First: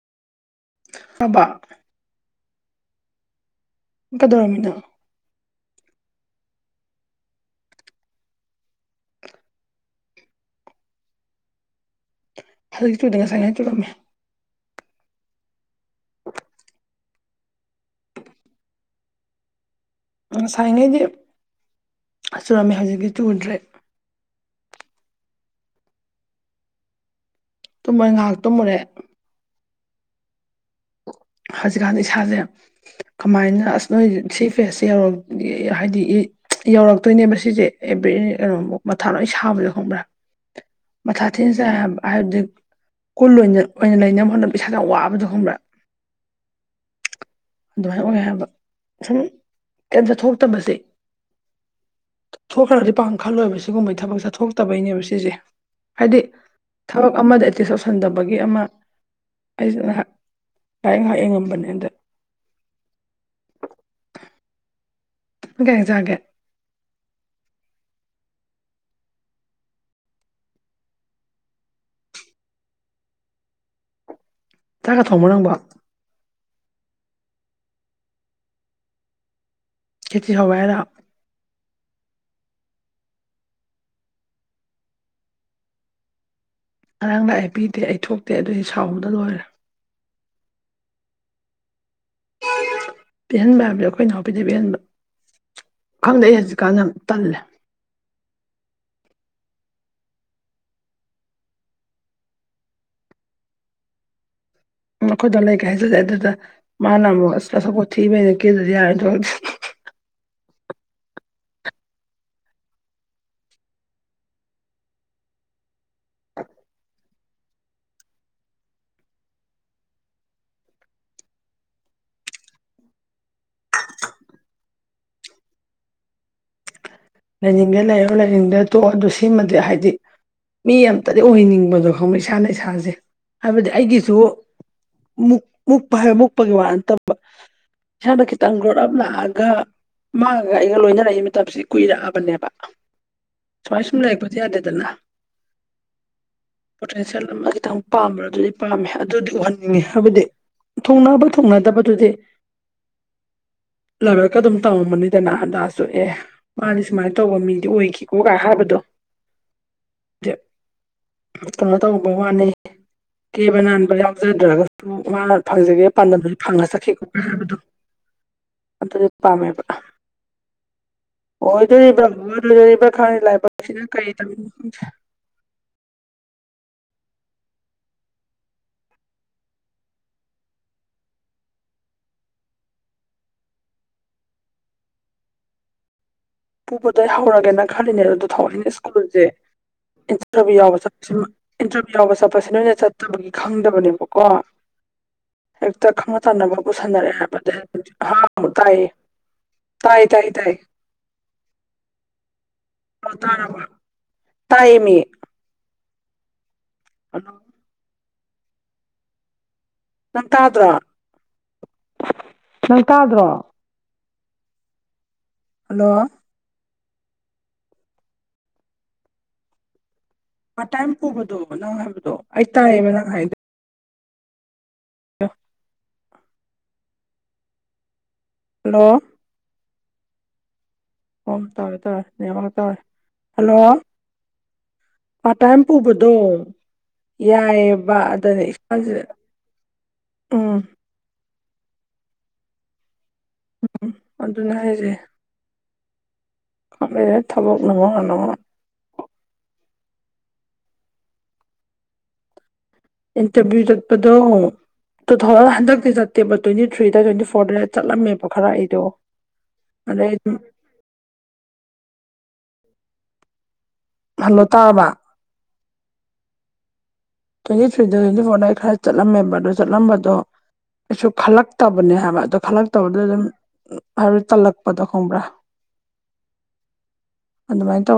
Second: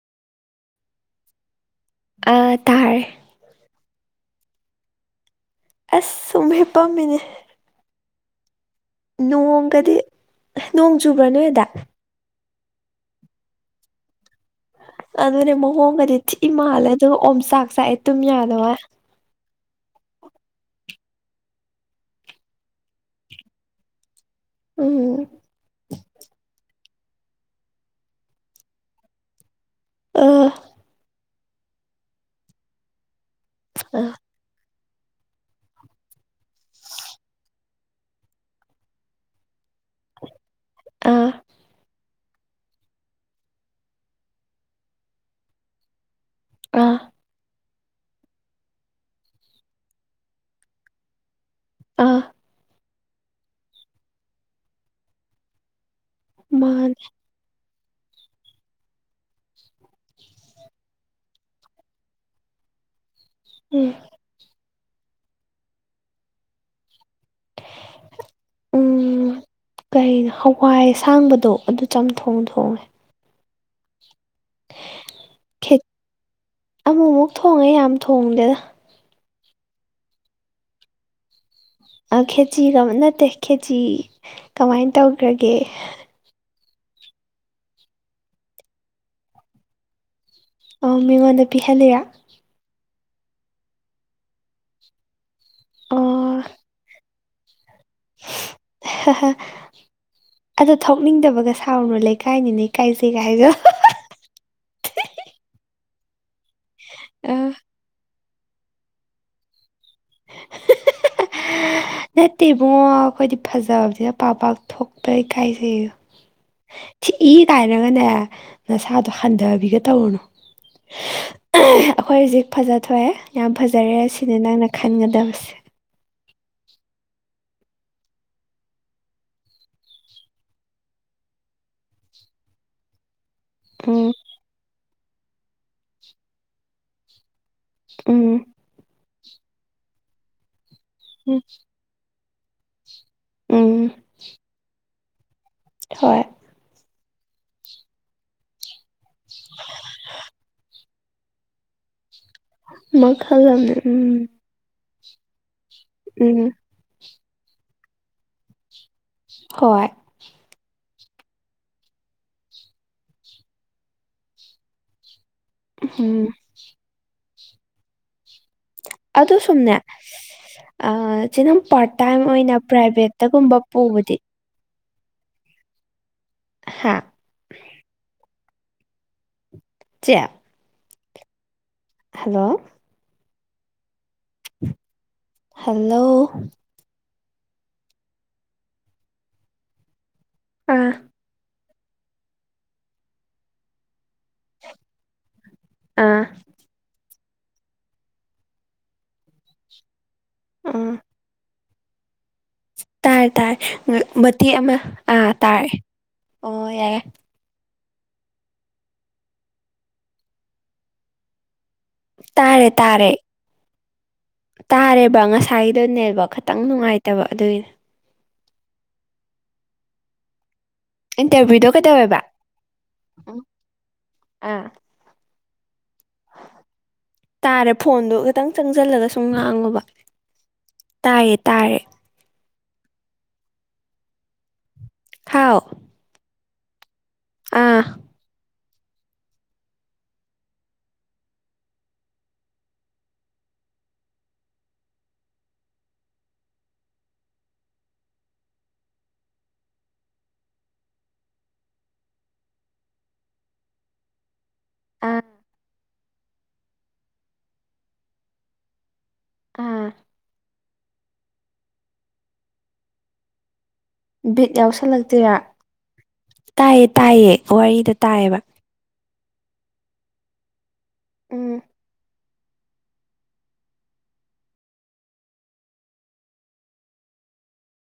ꯑꯝꯕ ꯇꯥꯔ ꯀꯗꯧꯔꯝꯃꯤꯅ ꯑꯁ ꯁ ꯄꯝꯃꯤꯅꯦ ꯅꯣꯡꯒꯗꯤ ꯅꯣꯡ ꯆꯨꯕ꯭ꯔꯥ ꯅꯣꯏꯗ ꯍꯧꯖꯤꯛ ꯆꯨꯗꯦ ꯉꯁꯥꯏ ꯉ ꯆꯨꯔꯂꯝꯃꯦ ꯑꯗꯨꯅꯦ ꯃꯑꯣꯡꯒꯗꯤ ꯊꯤ ꯏ ꯃꯥꯥꯜꯂꯦ ꯑꯗꯨꯒ ꯑꯣꯝꯆꯥꯛ ꯆꯥꯛꯑꯦ ꯇꯨꯝ ꯌꯥꯗꯣ ꯍꯥꯏ [unintelligible] ꯉꯁꯥꯏꯉꯩꯗꯤ ꯆꯨꯔꯝꯃꯦ ꯍꯧꯖꯤꯛꯀꯤ ꯇꯨꯗ꯭ꯔꯦꯠ ꯎꯝ ꯇꯨꯝꯃꯣꯏꯦ ꯉꯥꯏꯍꯥꯛ ꯇꯨꯝꯃꯨꯔꯦ ꯑ ꯍꯧꯖꯤꯛꯀꯥꯟ ꯏꯁꯥꯁꯦ ꯀꯃꯥꯏꯅ ꯑꯁ ꯅꯣꯏ ꯑꯥ ꯁꯤ ꯐꯦꯁ ꯍꯥꯏꯗꯤ ꯌꯧꯔꯛꯇꯣꯏꯅꯦꯕ ꯁꯤꯁꯦ ꯑꯦꯕ꯭ꯔꯤ ꯀꯩꯅꯣꯃꯛ ꯃꯊꯥ ꯂꯣꯏ ꯁꯥꯕꯗꯣ ꯈꯪꯕ꯭ꯔꯥ ꯃꯊꯥ ꯑꯥ ꯊꯤꯟꯁꯦ ꯍꯥꯏꯕꯗꯤ ꯀꯨꯜ ꯑꯣꯏꯅ ꯑꯣꯏꯅ ꯂꯩꯅꯕ ꯍꯣꯠꯅꯕ ꯏꯁꯥꯗ ꯌꯥꯝ ꯋꯥꯕꯗꯣ ꯈꯪꯕ꯭ꯔꯥ ꯑꯥ ꯑꯗꯨꯃꯥꯏꯅ ꯑꯣꯏ ꯍꯥꯏꯕ ꯁꯨꯝ ꯀꯩꯝꯇ ꯊꯣꯛꯇꯕꯁꯦ ꯑꯥ ꯊꯣꯛꯈ꯭ꯔꯗꯤ ꯄꯥꯛ ꯈꯜꯂꯣꯏꯕ ꯁꯤꯒꯨꯝꯕꯒꯤ ꯊꯕꯛꯁꯦ ꯊꯣꯛꯇ ꯕꯩꯅꯦꯕ ꯁꯤꯁꯦ ꯍꯥꯏꯗꯤ ꯃꯥꯅꯦ ꯊꯕꯛ ꯑꯃꯗ ꯑꯦꯇꯤ ꯁꯧꯁꯟꯗꯕꯒꯤ ꯑꯃ ꯑꯩꯁꯤ ꯉꯥꯏꯍꯥꯛ ꯉꯥꯏ ꯉꯥꯏꯍꯥꯛ ꯌꯦꯉꯝꯕꯅꯦ ꯑꯟꯗ ꯎꯝ ꯀꯩ ꯑꯦꯟꯁꯥꯡ ꯆꯔꯒꯦ ꯎꯝ ꯀꯩꯅꯣ ꯍꯋꯥꯏ ꯑꯁꯥꯡꯕꯗꯣ ꯑꯗꯨ ꯆꯝꯊꯣꯡ ꯊꯣꯡꯉꯦ ꯆꯥꯛꯀ ꯊꯣꯡꯕꯔꯣ ꯅꯪꯕꯤ ꯑꯃꯨꯛ ꯑꯃꯨꯛ ꯊꯣꯡꯉꯦ ꯌꯥꯝ ꯊꯣꯡꯗꯦꯗ ꯈꯦꯇ ꯍꯋꯥꯏꯗ ꯈꯦꯆꯤꯒ ꯅꯠꯇꯦ ꯈꯦꯆꯤ ꯀꯃꯥꯏꯅ ꯇꯧꯈ꯭ꯔꯒꯦ ꯉꯔꯥꯡ ꯅ ꯑꯩ ꯄꯤꯗꯦ ꯑꯩ ꯊꯣꯛꯇꯦ ꯑꯗꯨꯗꯤ ꯁꯥꯎꯗ ꯂꯣꯏꯔꯦ ꯑꯣ ꯃꯃꯣꯟ ꯅ ꯄꯤꯍꯂꯔꯥ ꯄꯤꯍꯟꯕ ꯍꯥꯏꯕꯗꯤ ꯑꯩꯈꯣꯏ ꯏꯅꯥꯎꯄꯤꯗꯤ ꯄꯤꯍꯟꯕ ꯑꯣ ꯈꯪꯗꯩ ꯍꯧꯖꯤꯛꯀꯥꯟꯗ ꯇꯜ ꯍ ꯑꯗꯣ ꯊꯣꯛꯅꯤꯡꯗꯕꯒ ꯁꯥꯥꯎꯔꯨꯔꯣ ꯂꯩꯀꯥꯏꯅꯤꯅꯦ ꯀꯥꯏꯁꯦꯒ ꯍꯥꯏꯗ ꯎ ꯑꯩꯈꯣꯏꯗꯣ ꯂꯩꯀꯦ ꯍꯥꯏꯖꯗꯦ ꯑꯗꯨꯗ ꯃꯥꯅ ꯑ ꯑꯃꯨꯛ ꯑꯁ ꯑꯁꯄꯣꯠ ꯊꯤꯕ ꯊꯦꯗꯤ ꯍꯥꯏꯊ ꯅꯠꯇꯦ ꯏꯕꯨꯡꯉꯣ ꯑꯩꯈꯣꯏꯗꯤ ꯐꯖꯕꯅꯤꯅ ꯄꯥꯛ ꯄꯥꯛ ꯊꯣꯛꯄꯩ ꯀꯥꯏꯖꯩ ꯊꯤ ꯀꯥꯏꯅꯒꯅꯦ ꯅꯁꯥꯗꯣ ꯍꯟꯗꯕꯤꯒ ꯇꯧꯔꯨꯅꯨ ꯑꯩꯈꯣꯏ ꯍꯧꯖꯤꯛ ꯐꯖꯊꯣꯛꯑꯦ ꯌꯥꯝ ꯐꯖꯔꯦ ꯁꯤꯅꯦ ꯅꯪꯅ ꯈꯟꯒꯗꯕꯁꯦ ꯂꯩꯅꯤꯡꯗꯦ ꯂꯩꯔꯣ ꯂꯩꯅꯤꯡꯗꯦ ꯇꯣꯛꯑꯣ ꯑꯗꯨ ꯁꯤꯃꯗꯤ ꯍꯥꯏꯗꯤ ꯃꯤ ꯑꯃꯇꯗꯤ ꯑꯣꯏꯍꯟꯅꯤꯡꯕꯗꯣ ꯈꯪꯉꯕꯣ ꯏꯁꯥꯅ ꯏꯁꯥꯁꯦ ꯍꯥꯏꯕꯗꯤ ꯎꯝ ꯑꯩꯒꯤꯁꯨ ꯃꯨꯛꯄ ꯍꯥꯏꯕ ꯃꯨꯛꯄꯒꯤ ꯋꯥ ꯅꯠꯇꯕ ꯏꯁꯥꯗ ꯎꯝ ꯈꯤꯇꯪ ꯒ꯭ꯔꯣꯠ ꯑꯞ ꯂꯥꯛꯑꯒ ꯃꯥꯡꯉꯒ ꯑꯩꯒ ꯂꯣꯏꯅꯔꯛꯏ ꯎꯝ ꯃꯇꯝꯁꯤ ꯆꯛꯑꯕꯅꯦꯕ ꯁꯨꯃꯥꯏ ꯎꯝ ꯁꯨꯝ ꯂꯩꯔꯛꯄꯗꯤ ꯌꯥꯗꯦꯗꯅ ꯍꯣꯏ ꯄꯣꯇꯦꯟꯁꯤꯌꯦꯜ ꯑꯃ ꯈꯤꯇꯪ ꯄꯥꯝꯕꯥ ꯑꯗꯨꯗꯤ ꯄꯥꯝꯃꯦ ꯑꯗꯨꯗꯤ ꯎꯍꯟꯅꯤꯡꯉꯤ ꯍꯥꯏꯕꯗꯤ ꯊꯣꯡꯅꯕ ꯊꯨꯡꯅꯗꯕꯗꯨꯗꯤ ꯃꯈꯜ ꯑꯃꯅꯦ ꯎꯝ ꯂꯥꯏꯕꯥꯛꯗ ꯑꯗꯨꯝ ꯇꯝꯃꯝꯝꯕꯅꯤ ꯑꯦ ꯎꯝ ꯃꯥꯗꯤ ꯁꯨꯃꯥꯏꯅ ꯇꯧꯕ ꯃꯤꯗꯤ ꯑꯣꯏꯈꯤꯀꯣꯒꯥꯏ ꯍꯥꯏꯕꯗꯣ ꯍꯣꯏ ꯀꯩꯅꯣ ꯇꯧꯕ ꯋꯥꯅꯤ ꯀꯦꯕ ꯅꯥꯟꯕ ꯌꯥꯎꯖꯗ꯭ꯔꯒꯁꯨ ꯃꯥ ꯐꯪꯖꯒꯦ ꯎꯝ ꯄꯥꯟꯗꯝꯗꯨ ꯐꯪꯅ ꯆꯠꯈꯤ ꯈꯣ ꯍꯥꯏꯕꯗꯣ ꯑꯗꯨꯗꯤ ꯑꯗꯣ ꯄꯥꯝꯃꯦꯕ ꯁꯨꯝꯅꯦ ꯑ ꯁꯨꯝ ꯄꯥꯔꯠ ꯑꯣꯏꯗꯣꯔꯤꯕ꯭ꯔꯥ ꯇꯥꯏꯝ ꯑꯣꯏꯅ ꯑꯣꯏꯔꯣꯏꯗꯣꯔꯤꯕ꯭ꯔꯥ ꯈꯪꯗꯦ ꯄ꯭ꯔꯥꯏꯚꯦꯠꯇꯒꯨꯝꯕ ꯂꯥꯏꯕꯛꯁꯤꯅ ꯀꯔꯤ ꯄꯨꯕꯗꯤ ꯇꯝꯃꯤꯅꯣ ꯈꯪꯗꯦ ꯍꯥꯥ ꯆꯦ ꯍꯜꯂꯣ ꯍꯜꯂꯣ ꯄꯨꯕꯗꯩ ꯍꯧꯔꯒꯦꯅ ꯈꯜꯂꯤꯅꯦ ꯊꯥꯎꯖꯤꯟ ꯁ꯭ꯀꯨꯜꯁꯦ ꯏꯟꯇꯔꯚꯤꯌꯨ ꯌꯥꯎꯕ ꯑꯥ ꯆꯠꯄ ꯏꯟꯇꯔꯚꯤꯌꯨ ꯌꯥꯎꯕ ꯆꯠꯄꯁꯤ ꯂꯣꯏꯅ ꯆꯠꯇꯕꯒꯤ ꯈꯪꯗꯕꯅꯦꯕꯣ [inaudible] ꯀꯣ ꯍꯦꯛꯇ ꯈꯪꯅ ꯑꯥ ꯆꯥꯟꯅꯕ ꯄꯨꯁꯟꯅꯔꯑꯦ ꯍꯥꯏꯕꯅꯤ ꯍ ꯇꯥꯏꯌꯦ ꯇꯥꯏ ꯇꯥꯏ ꯇꯥꯏ ꯇꯥꯏ ꯇꯥꯏ ꯇꯥꯔꯕꯣ ꯃꯇꯦꯛ ꯑꯃ ꯇꯥꯏꯌꯦꯃꯤ ꯇꯔꯦ ꯑꯣ ꯌꯥꯏ ꯍꯜꯂꯣ ꯅꯪ ꯇꯥꯗ꯭ꯔꯣ ꯇꯥꯔꯦ ꯅꯪ ꯇꯥꯔꯦ ꯇꯥꯗ꯭ꯔꯣ ꯇꯥꯔꯦꯕ ꯍꯜꯂꯣ ꯉꯁꯥꯏꯗꯅꯦꯕ ꯈꯛꯇꯪ ꯅꯨꯡꯉꯥꯏꯇꯕ ꯑꯗꯨꯏꯅꯦ ꯄꯥꯔꯠ꯭ ꯇꯥꯏꯝ ꯄꯨꯕꯗꯣ ꯏꯟꯇꯔꯚꯤꯌꯨꯗꯣ ꯅꯪ ꯍꯥꯏꯕꯗꯣ ꯀꯩꯗꯧꯋꯦꯕ ꯑꯩ ꯇꯥꯏꯌꯦꯕ ꯅꯪ ꯍꯥꯏꯗ ꯎꯝ ꯑꯥ [unintelligible] ꯇꯥꯔꯦ ꯐꯣꯟꯗꯣ ꯈꯤꯇꯪ ꯍꯜꯂꯣ ꯆꯪꯖꯜꯂꯒ ꯁꯨꯝ ꯉꯥꯡꯉꯨꯕ ꯑꯣ ꯇꯥꯔꯦ ꯇꯥꯔꯦ ꯅꯦꯋꯥꯛ ꯇꯥꯔꯦ ꯍꯜꯂꯣ ꯄꯥꯔꯠ ꯍꯥꯎ ꯇꯥꯏꯝ ꯄꯨꯕꯗꯣ ꯑꯥ ꯌꯥꯏꯌꯦꯕ ꯑꯗꯅꯦ ꯏ ꯁꯥꯖꯦ ꯎꯝ ꯎꯝ ꯑꯗꯨꯅꯦ ꯍꯥꯏꯖꯦ ꯑꯝ ꯂꯩꯔꯦ ꯊꯕꯛꯅ ꯃꯔꯣꯜ ꯑꯃ ꯏꯟꯇꯔꯕ꯭ꯌꯨ ꯆꯠꯄꯗꯣ ꯇꯨ ꯑꯥ ꯊꯥꯎꯖꯟ ꯍꯟꯗꯛꯇꯤ ꯆꯠꯇꯦꯕ ꯇ꯭ꯋꯦꯟꯇꯤ ꯊ꯭ꯔꯤꯗ ꯇ꯭ꯋꯦꯟꯇꯤ ꯐꯣꯔꯗ ꯆꯠꯂꯝꯃꯦꯕ ꯈꯔ ꯑꯩꯗꯣ ꯑꯥ ꯑꯗꯩ ꯑꯗꯨꯝ ꯍꯜꯂꯣ ꯕꯤꯠ ꯇꯥꯔꯕ ꯌꯥꯎꯁꯜꯂꯛꯇꯦꯌꯦ ꯇꯥꯏꯌꯦ ꯇꯥꯏꯌꯦ ꯇ꯭ꯋꯦꯟꯇꯤ ꯋꯥꯔꯤꯗ ꯊ꯭ꯔꯤꯗ ꯇ꯭ꯋꯦꯟꯇꯤ ꯇꯥꯏꯌꯦꯕ ꯐꯣꯔꯗ ꯑꯩ ꯈꯔ ꯆꯠꯂꯝꯃꯦꯕ ꯆꯠꯂꯝꯕꯗꯣ ꯀꯩꯁꯨ ꯎꯝ ꯈꯜꯂꯛꯇꯕꯅꯦ ꯍꯥꯏꯕ ꯈꯜꯂꯛꯇꯕꯗꯣ ꯑꯗꯨꯝ ꯍꯥꯏꯕꯗꯤ ꯇꯜꯂꯛꯄꯗꯣ ꯈꯪꯕ꯭ꯔꯥ ꯑꯗꯨ ꯃꯥꯏꯅ ꯇꯧ